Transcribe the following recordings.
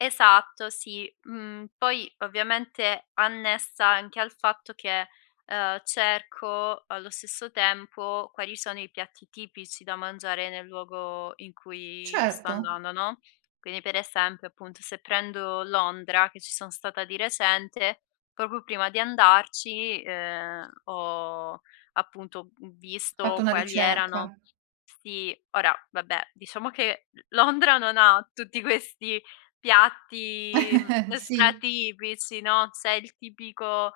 Esatto, sì. Mhmm, poi ovviamente annessa anche al fatto che, ehm, cerco allo stesso tempo quali sono i piatti tipici da mangiare, nel luogo in cui sto Certo. andando, no, quindi per esempio, appunto se prendo Londra, che ci sono stata di recente, proprio prima di andarci, ehm, ho appunto v Fatto visto una quali erano ricerca. sì, ora vabbè diciamo che l Londra non ha tutti questi piatti stra Sì. tipici, no, c'è il tipico,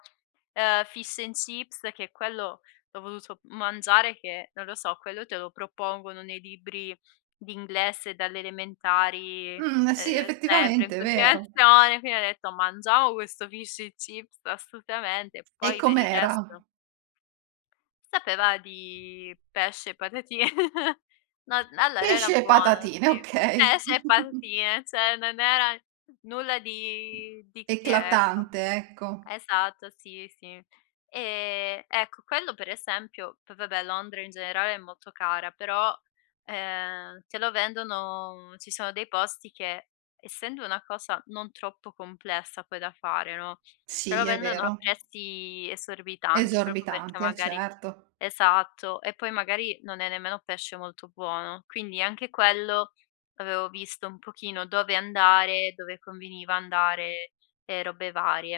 ehm fish and chips che è quello l'ho voluto m mangiare che, non lo so, quello te lo propongono nei libri d'inglese dalle elementari, Mhmm, sì, ehm, sempre in effettivamente è vero. continuazione. Quindi ho detto: "Mangiamo questo fish and chips, assolutamente". E Poi per il com'era? resto Sapeva di pesce, e patati no, n allora era Pesce e buono, patatine, sì okay. pesce e patatine, cioè non era nulla di di che, ecco. Eclatante, ecco. Esatto, sì, sì. E ecco quello per esempio poi vabbè Londra in generale è molto cara, però, ehm, te lo vendono ci sono dei posti che, essendo una cosa non troppo complessa poi da fare, no, te Sì, lo è vendono a vero. prezzi esorbitanti, proprio perché Esorbitanti, eh, magari certo. esatto, e poi magari non è nemmeno pesce molto buono. Quindi anche quello, avevo visto un pochino dove andare, dove conveniva andare e robe varie.